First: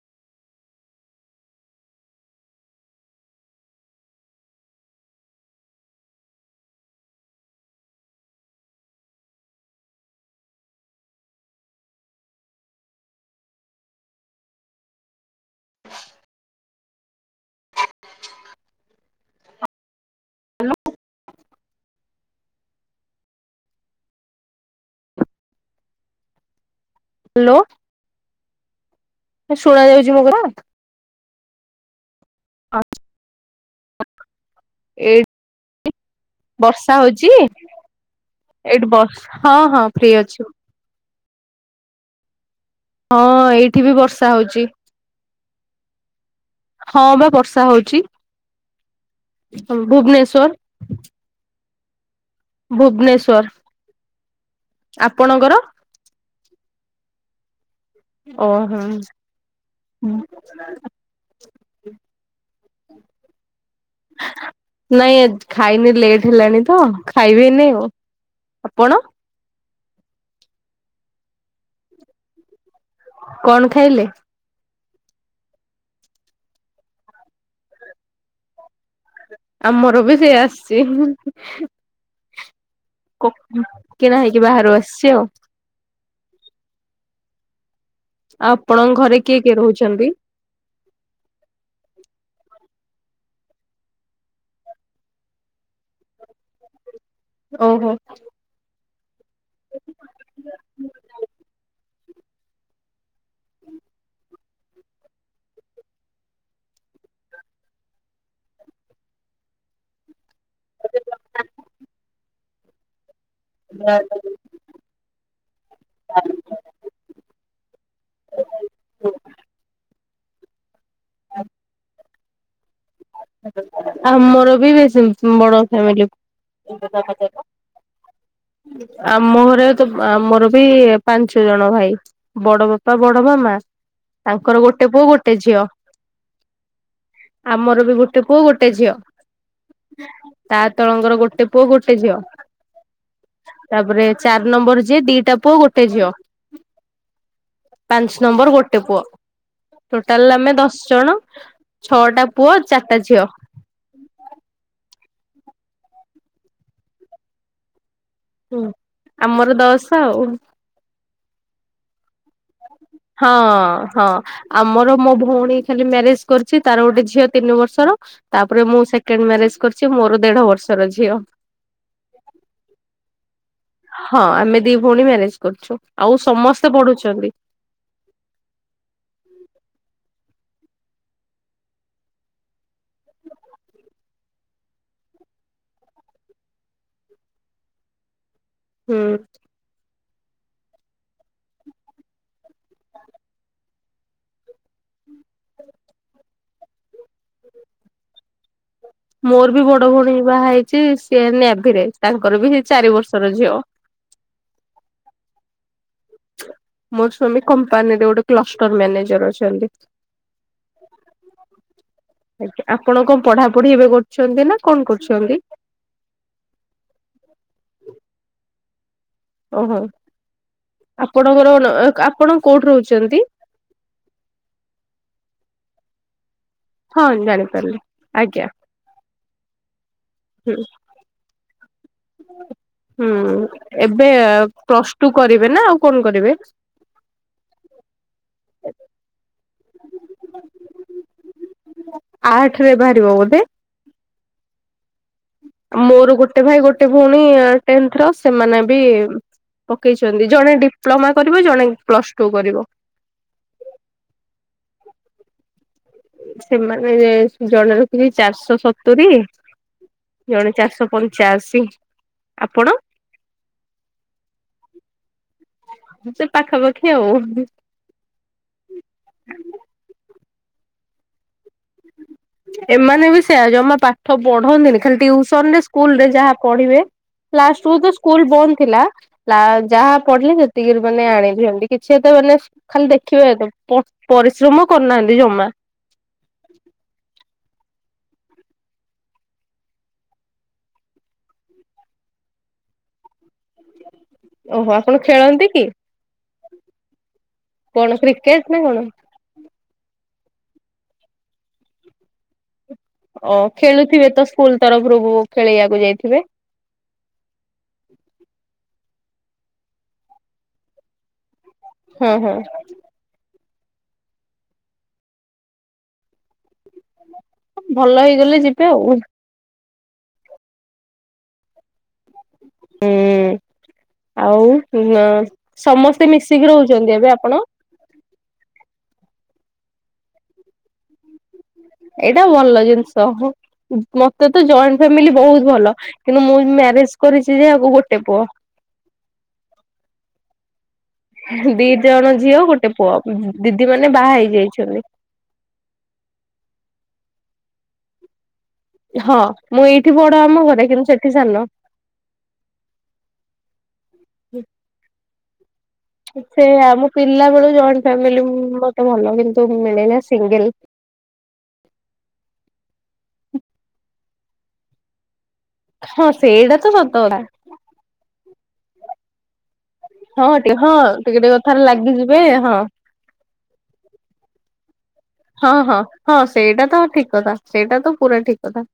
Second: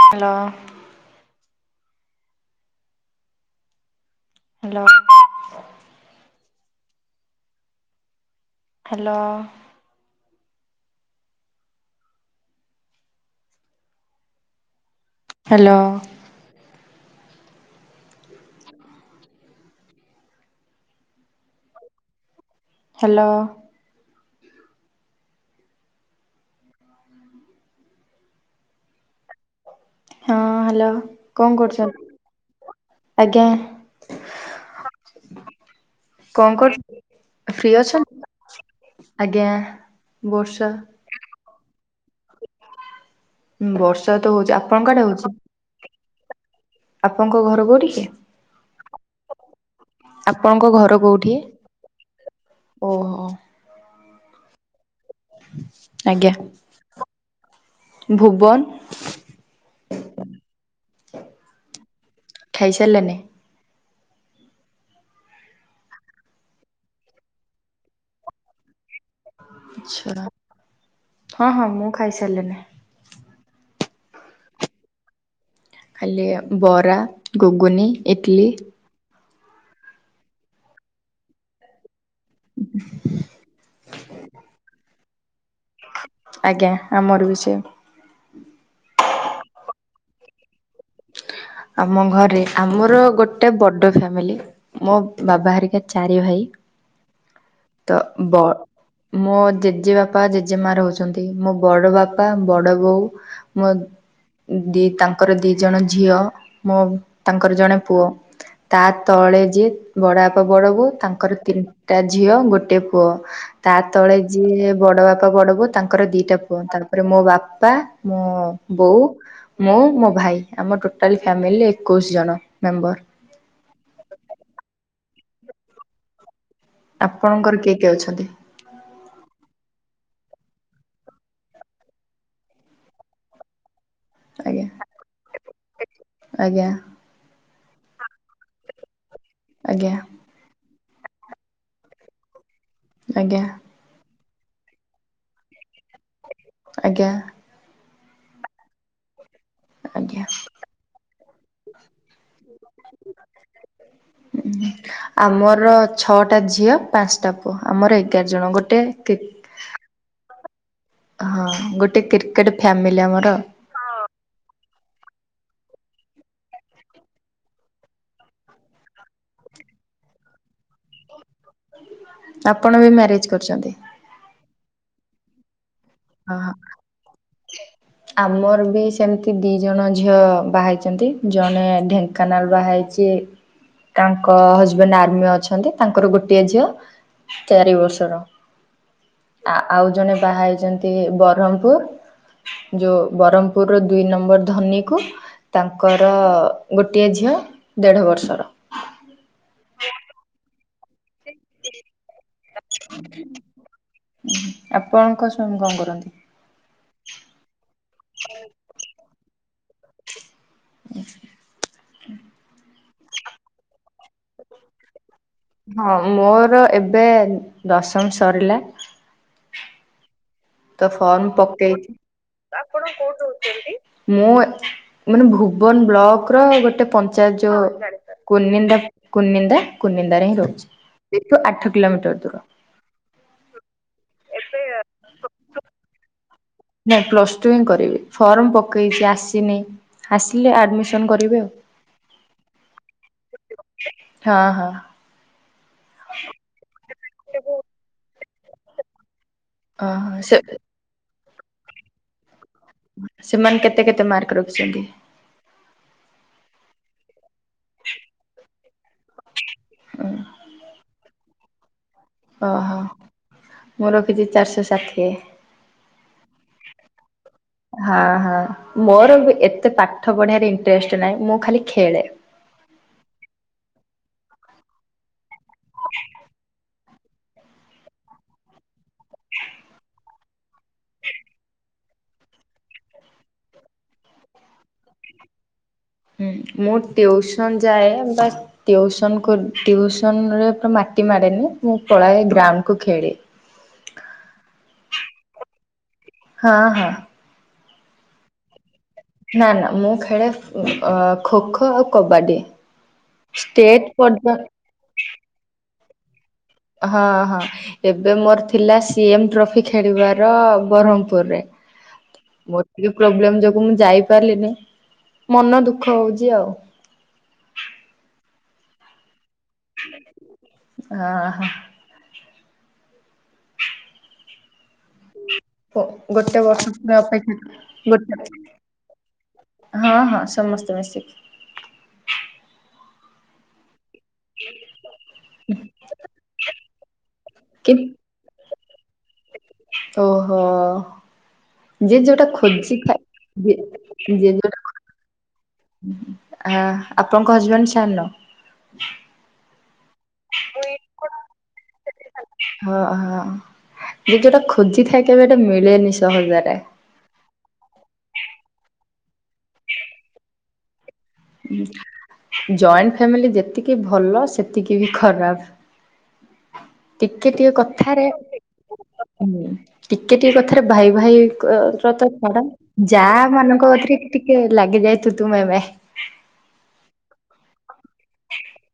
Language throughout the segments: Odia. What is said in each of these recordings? Hello. Hello. Hello. Hello. [unintelligible] Hello. Hello. ଶୁଣାଯାଉ ହଁ ହ୍ୟାଲୋ। କଣ କରୁଛନ୍ତି? ଆଜ୍ଞା। ଏଇ, କଣ କରୁ ବର୍ଷା ହଉଚି? ଫ୍ରି ଅଛନ୍ତି? ଏଇଠି ବସ୍ ଆଜ୍ଞା ହଁ ହଁ ଫ୍ରି ଅଛି ମୁଁ। ବର୍ଷା ହଁ ହୁଁ ଏଇଠି ବି ବର୍ଷା ତ ହଉଚି। ହଉଛି ଆପଣ ଙ୍କ ଆଡେ ହଉଚି? ହଁ ବା ଘର ବର୍ଷା କୋଉଠି ହଉଛି। କି? ଭୁବନେଶ୍ଵର ଆପଣଙ୍କ ଘର କୋଉଠି? ଓହୋ ଭୁବନେଶ୍ଵର ଆପଣଙ୍କର? ଆଜ୍ଞା। ଓ ଭୁବନ ହୋ ହଁ। ଖାଇସାରିଲେଣି? ନାଇଁ ଖାଇନି ଲେଟ୍ ହେଲାଣି ତ ଖାଇବେନି ଆଉ ଆପଣ? ଆଚ୍ଛା ହଁ ହଁ ମୁଁ ଖାଇସାରିଲିଣି। କଣ ଖାଇଲେ? ଖାଲି ବରା ଘୁଗୁନି ଇଟଲି। ଆମର ବି ସେଇଆ ଆସିଛି। ହୁଁ ହୁଁ। କୋ କିଣା ହେଇକି ବାହାରୁ ଆସିଛି ଆଉ। ଆଜ୍ଞା ଆମର ବି ସେଇଆ। ଆଉ ଆପଣଙ୍କ ଘରେ କିଏ କିଏ ରହୁଛନ୍ତି? ଆମ ଘରେ ଆମର ଗୋଟେ ବଡ ଫ୍ୟାମିଲି। ମୋ ବାବା ହେରିକା ଚାରି ଭାଇ ଓହୋ ତ ବ ମୋ ଜେଜେବାପା ଜେଜେ ମା ରହୁଛନ୍ତି ମୋ ବଡ ବାପା ବଡ ବୋଉ ମୋ ଦି ତାଙ୍କର ଦି ଜଣ ଝିଅ ମୋ ତାଙ୍କର ଜଣେ ପୁଅ। ତା ତଳେ ଯିଏ ବଡବାପା ବଡ ବୋଉ ତାଙ୍କର ତିନିଟା ଝିଅ ଗୋଟେ ପୁଅ। ତା ତଳେ ଯିଏ ବଡ଼ ବାପା ବଡ଼ ବୋଉ ତାଙ୍କର ଦିଟା ପୁଅ ତାପରେ ମୋ ବାପା ମୋ ବୋଉ ମୁଁ ମୋ ଭାଇ ଆମର ଟୋଟାଲ ଫ୍ୟାମିଲି ଏକୋଇଶି ଜଣ ମେମ୍ବର। ଆଉ ମୋର ବି ବେଶୀ ବଡ ଫ୍ୟାମିଲି। ଆପଣଙ୍କର କିଏ କିଏ ଅଛନ୍ତି? ଆମ ଘରେ ତ ଆମର ବି ପାଞ୍ଚ ଜଣ ଭାଇ। ବଡ ବାପା ବଡ ମାମା ଆଜ୍ଞା ତାଙ୍କର ଗୋଟେ ପୁଅ ଗୋଟେ ଝିଅ। ଆଜ୍ଞା। ଆମର ବି ଗୋଟେ ପୁଅ ଗୋଟେ ଝିଅ ଆଜ୍ଞା ତା ତଳଙ୍କର ଗୋଟେ ପୁଅ ଗୋଟେ ଝିଅ। ଆଜ୍ଞା। ତାପରେ ଚାର ନମ୍ବର ଯିଏ ଦିଟା ପୁଅ ଗୋଟେ ଝିଅ ଆଜ୍ଞା। ପାଞ୍ଚ ନମ୍ବର ଗୋଟେ ପୁଅ ଆଜ୍ଞା। ଟୋଟାଲ ଆମେ ଦଶ ଜଣ। ଛଅଟା ପୁଅ ଚାରିଟା ଝିଅ। ଆମର ଛଅଟା ଝିଅ ପାଞ୍ଚଟା ଆମର ଏଗାର ଜଣ ଗୋଟେ ଆମର ଦଶ ଆଉ ହଁ ଗୋଟେ କେ ଫାମିଲି ଆ ହଁ ହଁ। ଆମର ମୋ ଭଉଣୀ ଖାଲି ମ୍ୟାରେଜ କରିଛି ତାର ଗୋଟେ ଝିଅ ତିନି ବର୍ଷର ତାପରେ ମୁଁ ସେକେଣ୍ଡ ମ୍ୟାରେଜ କରିଛି ମୋର ଦେଢ ବର୍ଷର ଝିଅ। ଆପଣ ବି ମ୍ୟାରେଜ୍ କରିଛନ୍ତି? ହଁ ଆମେ ଦି ଭଉଣୀ ମ୍ୟାରେଜ କରିଛୁ ଆଉ ହଁ ହଁ ସମସ୍ତେ ପଢୁଛନ୍ତି। ଆମର ବି ସେମିତି ଦି ଜଣ ଝିଅ ବାହା ହେଇଛନ୍ତି ଜଣେ ଢେଙ୍କ ଙ୍କାନାଲ ବାହା ହେଇଛି ତାଙ୍କ ହଜବେଣ୍ଡ ଆର୍ମି ଅଛନ୍ତି ତାଙ୍କର ଗୋଟିଏ ଝିଅ ଚାରି ବର୍ଷର। ହୁଁ। ଆ ଆଉ ଜଣେ ବାହା ହେଇଛନ୍ତି ବରହମପୁର ଯୋଉ ବ୍ରହ୍ମପୁର ର ଦୁଇ ନମ୍ବର ଧନୀ କୁ ତାଙ୍କର ଗୋଟିଏ ଝିଅ ଦେଢ଼ ବର୍ଷର। ମୋରବି ବଡ଼ ଭଉଣୀ ବାହା ହେଇଚି ସିଏ ନଭିରେ ତାଙ୍କରବି ସେଇ ଚାରି ବର୍ଷର ଝିଅ। ହୁଁ ଆପଣଙ୍କ ସ୍ଵାମୀ କଣ କରନ୍ତି? ମୋସ୍ଵାମୀ କମ୍ପାନୀରେ ଗୋଟେ କ୍ଲଷ୍ଟର ମ୍ୟାନେଜର ଅଛନ୍ତି। ଆଜ୍ଞା ଆପଣ କଣ ପଢ଼ାପଢ଼ି ଏବେ କରୁଛନ୍ତିନା କଣ କରୁଛନ୍ତି? ହଁ ମୋର ଏବେ ଦଶମ ସରିଲା। ଓହୋ ତ ଫର୍ମ ଆପଣଙ୍କର ପକେଇଚି। ଆପଣ କୋଉଠି ରହୁଛନ୍ତି? ମୁଁ ମାନେ ଭୁବନ ବ୍ଲକର ଗୋ ଗୋଟେ ହଁ ପଞ୍ଚାୟତ ଯୋଉ ଜାଣିପାରିଲି। ଆଜ୍ଞା କୁର୍ନିନ୍ଦା କୁର୍ନିନ୍ଦା କୁର୍ନିନ୍ଦାରେ ହିଁ ହୁଁ ରହୁଚି। ଏଠୁ ଆଠ କିଲୋମିଟର୍ ଦୂର। ହୁଁ ଏବେ ପ୍ଲସ୍ ଟୁ କରିବେନା ଆଉ କଣ କରିବେ। ନାଇଁ ପ୍ଲସଟୁ ହିଁ କରିବି ଫର୍ମ ପକେଇଚି ଆସିନି। ଆସିଲେ ଆଡମିଶନ୍ କରିବେ ଆଉ। ଆଠରେ ବାହାରିବ ବୋଧେ? ହଁ ହଁ। ମୋର ଗୋଟେ ଭାଇ ଗୋଟେ ଭଉଣୀ ଟେନ୍ଥର ସେମାନେବି ଓହୋ ପକେଇଚନ୍ତି ସେ ଜଣେ ଡିପ୍ଲୋମା କରିବ ଜଣେ ପ୍ଲସ୍ ଟୁ କରିବ। ସେମାନେ କେତେ କେତେ ମାର୍କ ରଖିଛନ୍ତି? ସେମାନେ ଜଣେ ରଖିଚି ଚାରିଶହ ସତୁରି ଜଣେ ଚାରିଶହ ପ ପଞ୍ଚା ଅଶି। ଓହୋ ମୁଁ ରଖିଚି ଚାରିଶହ ଷାଠିଏ। ସେ ପାଖାପାଖି ଆଉ। ହଁ ହଁ ମୋରବି ଏତେ ପାଠ ପଢିବାରେ ଇଣ୍ଟରେଷ୍ଟ ନାହିଁ ମୁଖାଲି ଖେଳେ। ଏମାନେବି ସେୟା ଜମା ପାଠ ପଢନ୍ତିନି ଖାଲି ଟୁଉସନରେ ସ୍କୁଲରେ ଯାହା ପଢ଼ିବେ। ଲାଷ୍ଟଟକୁତ ସ୍କୁଲ୍ ବନ୍ଦ ଥିଲା। ଲା ଯାହା ପଢ଼ିଲେ ସେତିକିରୁ ମାନେ ଆଣିଛନ୍ତି କିଛି ଏତେ ମାନେ ଖାଲି ଦେଖିବେତ ପ ପରିଶ୍ରମ କରିନାହାନ୍ତି ଜମା। ହୁଁ ମୁଁ ଟିଉସନ୍ ଯାଏ ବା ଟିଉସନ କରୁ ଟିଉସନରେ ପୁରା ମାଟି ମାଡ଼େନି ମୁଁ ପଳାଏ ଗ୍ରାଉଣ୍ଡକୁ ଖେଳି। ଓହୋ ଆପଣ ଖେଳନ୍ତିକି? ହଁ ହଁ। କଣ କ୍ରିକେଟେନା କଣ? ନା ନା ମୁଁ ଖେଳେ ଅ ଖୋ ଖୋ ଆଉ କବାଡି। ଓ ଷ୍ଟେଟ ଖେଳୁଥିବେତ ପର୍ଯ୍ୟ ସ୍କୁଲ୍ ତରଫରୁ ବୋହୁ ଖେଳିବାକୁ ଯାଇଥିବେ? ହଁ ହଁ। ଏବେ ମୋର ଥିଲା ସି ଏମ ଟ୍ରଫି ଖେଳିବାର ବହ୍ମପୁରୁରେ। ହୁଁ ହୁଁ। ମୋର ଟିକେ ପ୍ରୋବ୍ଲେମ ଯୋଗୁ ମୁଁ ଯାଇପାରିଲିନି ମନ ଦୁଃଖ ହଉଚି ଆଉ। ଭଲ ହେଇଗଲେ ଯିବେ ଆଉ। ଓହୋ। ହୁଁ ଆଉ ଗୋ ସମସ୍ତେ ଗୋଟେ ମିଶିକି ବର୍ଷ ରହୁଛନ୍ତି ପୁରା ଏବେ ଅପେକ୍ଷା ଆପଣ? ଗୋଟେ ହଁ ହଁ ସମସ୍ତେ ମିଶିକି। ଏଇଟା ଭଲ ଜିନିଷ ହଁ। ମତେତ ଜଏଣ୍ଟ ଫ୍ୟାମିଲି ବହୁତ୍ ଭଲ କିନ୍ତୁ ମୁଁ ମ୍ୟାରେଜ୍ କରିଚି ଯାହାକୁ କି ଗୋଟେ ପୁଅ। ଓହୋ। ଦି ଯିଏ ଜଣ ଯୋଉଟା ଝିଅ ଗୋଟେ ପୁଅ ଖୋଜିଥାଏ ଯି ଦିଦି ମାନେ ବାହା ଯିଏଯୋଉଟା ହେଇଯାଇଛନ୍ତି ଆ ଆପଣଙ୍କ ହଜବେଣ୍ଡ ସାନ? ହଁ ମୁଁ ଏଇଠି ବଡ଼ ଆମଘରେ କିନ୍ତୁ ସେଠି ସାନ। ସେଟି ସାନ ଓହୋ ଯିଏ ଯୋଉଟା ଖୋଜିଥାଏ କେବେ ହେଟା ମିଳେନି ସହଜରେ। ସେୟା ମୁପିଲା ବେଳୁ ଜଏଣ୍ଟ ଫ୍ୟାମିଲିମୁ ମତେ ଭଲ କିନ୍ତୁ ମିଳିଲା ସିଙ୍ଗଲ୍। ଉ ଜଏଣ୍ଟ ଫ୍ୟାମିଲି ଯେତିକି ଭଲ ସେତିକିବି ଖରାପ୍। ହଁ ସେଇଟା ତ ସତ କଥା ଟିକେ ଟିକେ କଥାରେ ଟିକେ ହଁ ଟିକେ କଥାରେ ହଁ ଭାଇ ଟିକେ ଟିକେ କଥାରେ ଭାଇଙ୍କର ତ ଲାଗିଯିବେ ଛାଡ଼ ହଁ ଯାଆ ମାନଙ୍କ କତିରେ ଟିକେ ଲାଗିଯାଏ। ତୁ ତୁ ମେ ହଁ ମେ। ହଁ ହଁ ସେଇଟା ତ ଠିକ କଥା ସେଇଟା ତ ପୁରା ଠିକ କଥା।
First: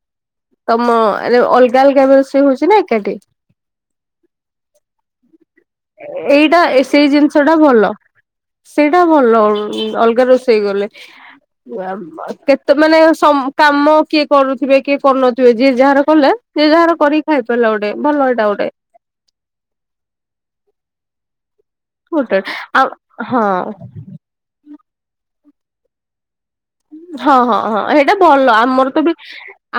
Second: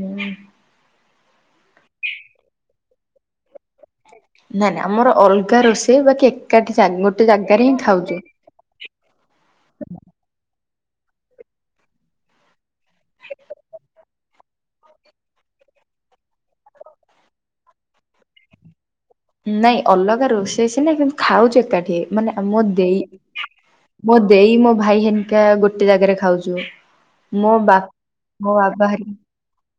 ହୁଁ। ତମ ଆରେ ଅଲଗା ଅଲଗା ରୋଷେଇ ହଉଛି ନା ଏକାଠି। ନାଇ ନାଇଁ ଆମର ଅଲଗା ରୋଷେଇ ବାକି ଏଇଟା ଏକାଠି ସେଇ ଗୋଟେ ଜିନିଷ ଟା ଜାଗାରେ ହିଁ ଭଲ ଖାଉଛୁ। ସେଇଟା ଭଲ ଅଲଗା ରୋଷେଇ କଲେ। କେତେ ମାନେ ସମ କାମ କିଏ କରୁଥିବେ କିଏ କରୁନଥିବେ ଯିଏ ଯାହାର କଲେ। ଯିଏ ଯାହାର କରିକି ଖାଇ ପାରିଲା ଗୋଟେ ଭଲ ହେଇଟା ଗୋଟେ। ନାଇଁ ଅଲଗା ରୋଷେଇ ସିନା କିନ୍ତୁ ଖାଉଛୁ ଏକାଠି। ମାନେ ଗୋଟେ ମୋ ଆଉ ଦେଇ ହଁ। ମୋ ଦେଇ ମୋ ଭାଇ ହେରିକା ଗୋଟେ ଜାଗାରେ ଖାଉଛୁ। ହଁ ମୋ ହଁ ବା ହଁ ଏଇଟା ମୋ ଭଲ ବାବା ଆମର ତ ବି ହେରିକା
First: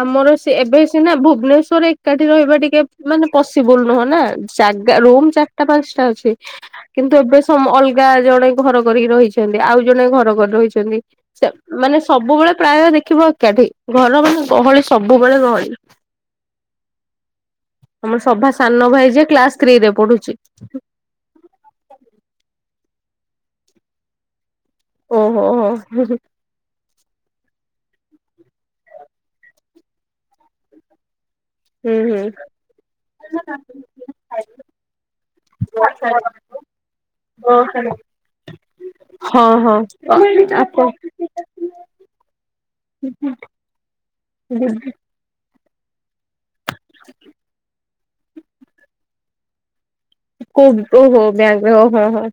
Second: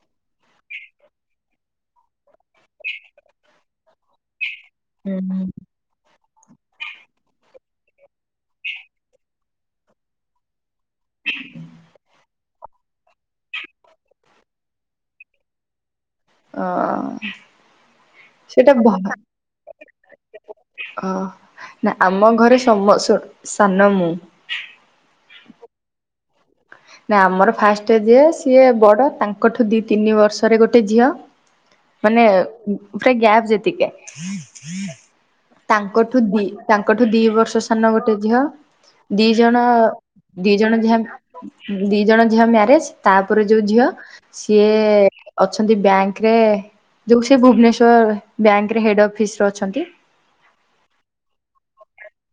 ଆମର ସେ ଏବେ ସିନା ଭୁବନେଶ୍ଵରରେ ଏକାଠି ରହିବା ଟିକେ ମାନେ ପସିବୁଲ ନୁହଁ ନା। ଜାଗା ହୁଁ ରୁମ୍ ହୁଁ ଚାରିଟା ପାଞ୍ଚଟା ଅଛି। କିନ୍ତୁ ଏବେ ସମ ଅଲଗା ଜଣେ ଘର କରିକି ରହିଛନ୍ତି ଆଉ ଜଣେ ଘର କରିଦଉଛନ୍ତି। ସେ ମାନେ ସବୁବେଳେ ପ୍ରାୟ ଦେଖିବ ଏକାଠି ଘରମାନେ ଗହଳି ସବୁବେଳେ ଗହଳି। ହଁ। ଆମର ସଭା ସାନ ଭାଇ ଯେ କ୍ଲାସ୍ ଥ୍ରୀରେ ପଢୁଛି। ଅ ନା ଆମ ଘରେ ସମ ସୁ ସାନ ମୁଁ। ଓହୋ ହୋ। ନା ଆମର ଫାଷ୍ଟ ଯିଏ ସିଏ ବଡ ତାଙ୍କଠୁ ଦି ତିନି ବର୍ଷରେ ଗୋଟେ ଝିଅ ହୁଁ ହୁଁ। ମାନେ ପୁରା ଗ୍ୟାପ୍ ଯେତିକି ତାଙ୍କଠୁ ଦି ତାଙ୍କଠୁ ଦି ବର୍ଷ ସାନ ଗୋଟେ ଝିଅ। ଦି ହଁ ଜଣ ହଁ ଦି ଜଣ ଆପଣ ଝିଅ ଆ ଦି ଜଣ ଝିଅ ମ୍ୟାରେଜ ତାପରେ ଯୋଉ ଝିଅ ସିଏ ଅଛନ୍ତି ବ୍ୟାଙ୍କ ରେ ସିଏ ଯୋଉ ସେ ଭୁବନେଶ୍ଵର ବ୍ୟାଙ୍କରେ ହେଡ ଅଫିସରେ ଅଛନ୍ତି। କୋଉ ଓହୋ ବ୍ୟାଙ୍କରେ ଓହୋ ହୋ।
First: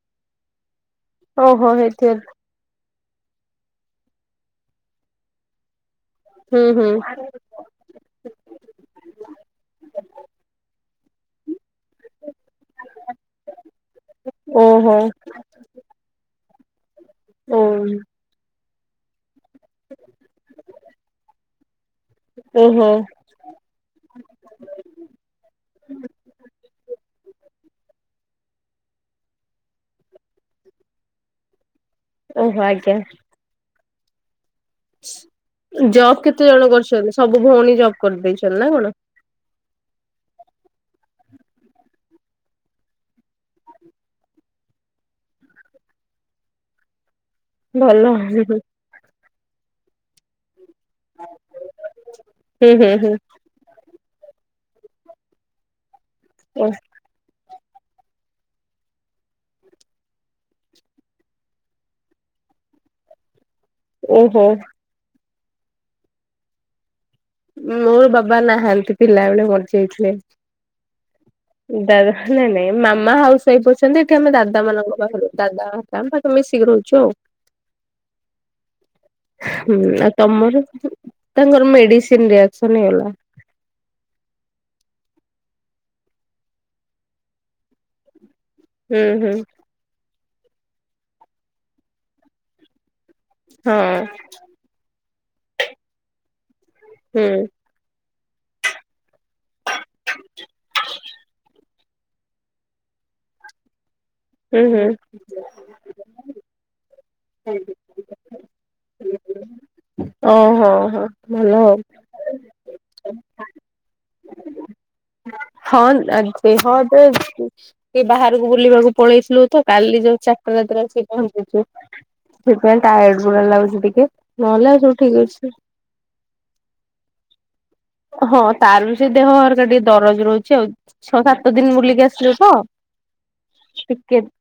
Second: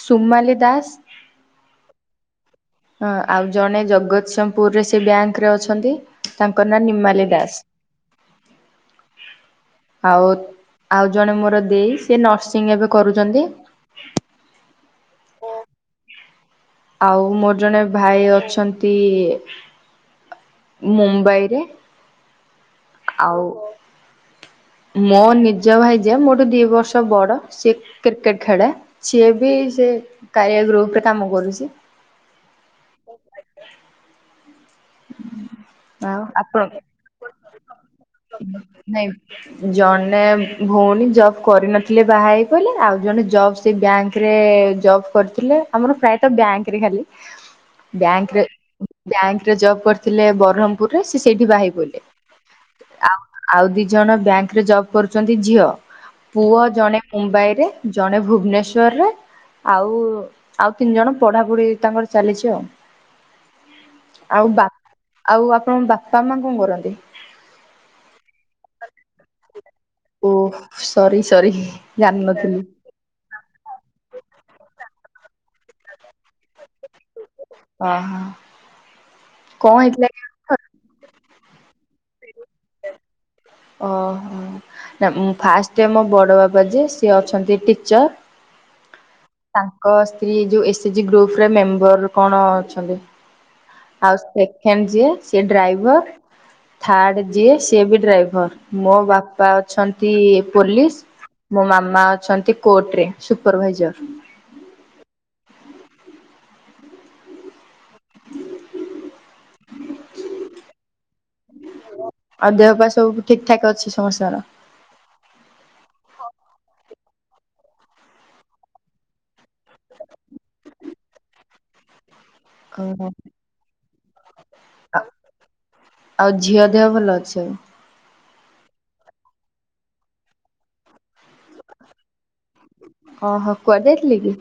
ସୁମାଲି ଦାସ। ଓହୋ ହେଇଥିବେ। ହଁ ଆଉ ଜଣେ ଜଗତସିଂହପୁରରେ ସେ ବ୍ୟାଙ୍କରେ ଅଛନ୍ତି। ହୁଁ ତାଙ୍କ ନାଁ ହୁଁ ନିମାଲି ଦାସ। ଆଉ ଆଉ ଜଣେ ମୋର ଦେଇ ସିଏ ନର୍ସିଂ ଏବେ କରୁଛନ୍ତି। ଓହୋ। ଆଉ ମୋର ଓ ଜଣେ ଭାଇ ଅଛନ୍ତି ମୁମ୍ବାଇରେ। ଓହୋ। ଆଉ ମୋ ନିଜ ଭାଇ ଯେ ମୋଠୁ ଦିଇ ବର୍ଷ ବଡ଼ ସିଏ କ୍ରି କ୍ରିକେଟ ଖେଳେ। ସିଏ ବି ସେ କାରିଆ ଗ୍ରୁପରେ କାମ କରୁଛି। ଓହୋ ଆଜ୍ଞା। ଜବ୍ ଆଉ କେତେ ଆପଣ ଜଣ କରୁଛନ୍ତି ସବୁ ଭଉଣୀ ଜବ କରିଦେଇଛନ୍ତି ନା କଣ? [unintelligible] ଜଣେ ଭଉଣୀ ଜବ୍ କରିନଥିଲେ ବାହା ହେଇ ପଇଲେ ଆଉ ଜଣେ ଜବ୍ ସେ ବ୍ୟାଙ୍କରେ ଜବ କରିଥିଲେ ଆମର ପ୍ରାଏତ ବ୍ୟାଙ୍କରେ ଖାଲି ଭଲ ହୁଁ ବ୍ୟାଙ୍କ ହୁଁ। ବ୍ୟାଙ୍କରେ ଜବ୍ କରିଥିଲେ ବରମ୍ ପୁରରେ ସେ ସେଇଠି ବାହାହେଇ ପଇଲେ ହୁଁ ହୁଁ ଆଉ ଆଉ ଦି ଜଣ ବ୍ୟାଙ୍କରେ ଜବ କରୁଛନ୍ତି ଝିଅ ପୁଅ ହୁଁ ଜଣେ ମୁମ୍ବାଇରେ ଜଣେ ଭୁବନେଶ୍ଵରରେ ଆଉ ଆଉ ତିନି ଜଣ ପଢାପଢ଼ି ତାଙ୍କର ଚାଲିଛି ଆଉ। ଓହୋ ଆଉ ବା ଆଉ ଆପଣଙ୍କ ବାପା, ମା କଣ କରନ୍ତି? ମୋର ବାବା ନାହାନ୍ତି ପିଲାବେଳୁ ମରି ଥିଲେ ଓଃ ସରି ସରି ନାଇ ଜାଣିନଥିଲି ନାଇ ମାମା ହାଉସ୍ [unintelligible] ଏଠି ଆମେ ଦାଦାମାନଙ୍କ ପାଖରୁ ଦାଦାତାଙ୍କ ପାଖେ ମିଶିକି ରହୁଛୁ ଆଉ। ଓହୋ କଣ ହୁଁ ହେଇଥିଲା ଆଉ କି ଆପଣଙ୍କର? ତମର? ତାଙ୍କର ମେଡିସିନ ରିଆକ୍ସନ ହେଇଗଲା। ଓହୋ! ନା ଫାଷ୍ଟ ମୋ ବଡ ବାବା ଯେ ସିଏ ଅଛନ୍ତି ଟିଚର ହୁଁ, ହୁଁ, ତାଙ୍କ ସ୍ତ୍ରୀ ଯୋଉ ଏସେଜି ଗ୍ରୁପରେ ମେମ୍ବର କଣ ଅଛନ୍ତି? ହଁ ଆଉ ସେକେଣ୍ଡ ଯିଏ ସିଏ ଡ୍ରାଇଭର, ଆଉ ଥାର୍ଡ ଯିଏ ସେ ବି ଡ୍ରାଇଭର ମୋ ବାପା ଅଛନ୍ତି ପୋଲିସ ମୋ ମାମା ଅଛନ୍ତି କୋର୍ଟ ରେ ସୁପରଭାଇଜର। ଉହୁଁ। ଓହୋ ହୋ ଭଲ। ଆଉ ଦେହ ପା ସବୁ ଠିକ ଠାକ ଅଛି ସମସ୍ତଙ୍କର? ହଁ, ଆ ଦେହ ଏବେ ସେ ବାହାରକୁ ବୁଲିବାକୁ ପଳେଇଥିଲୁ ତ କାଲି ଯୋଉ ଚାରିଟା ରାତିରେ ଆସି ପହଞ୍ଚିଛୁ। ସେଥିପାଇଁ ଓହୋ। ଟାୟାର୍ଡ ଗୁଡା ଲାଗୁଛି ଟିକେ ନହେଲେ ଆଉ ସବୁ ଠିକ୍ ଅଛି। ଆଉ ଝିଅ ଦେହ ଭଲ ଅଛି? ହଁ ତାର ବି ସେ ଦେହ ହରକା ଟିକେ ଦରଜ ରହୁଛି ଆଉ। ଛଅ ସାତ ଦିନି ବୁଲି କି ଆସିଲୁ ତ ଆଉ ଓହୋ କୁଆଡେ ଯାଇଥିଲେ ଟିକେ କି?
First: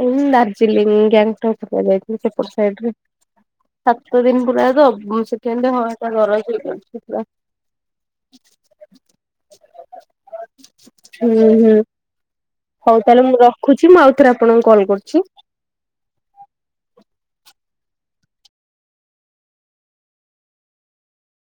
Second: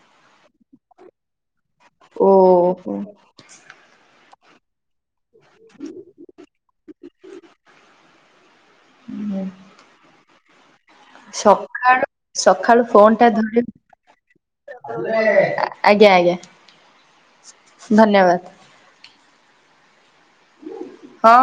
ହୁଁ ଦାର୍ଜିଲିଙ୍ଗ, ଗ୍ୟାଙ୍ଗଟପ ସେପଟ ଓହୋ ସାଇଡ ସାତ ଦିନି ପୁରା ତ ସେ ହଁ କହିଲେ ନ ରହିଥିଲେ ଭଲ ହେଇଥାନ୍ତା। [inaudible] [inaudible] ହୁଁ ହୁଁ ସକାଳୁ ସକାଳୁ ହଉ ଫୋନ ତାହେଲେ ଟା ମୁଁ ଧରିି ରଖୁଛି ମୁଁ ଆଉଥରେ ଆପଣଙ୍କୁ କଲ୍ କରୁଛି। ଆଜ୍ଞା, ଆଜ୍ଞା ଧନ୍ୟବାଦ! ହଁ,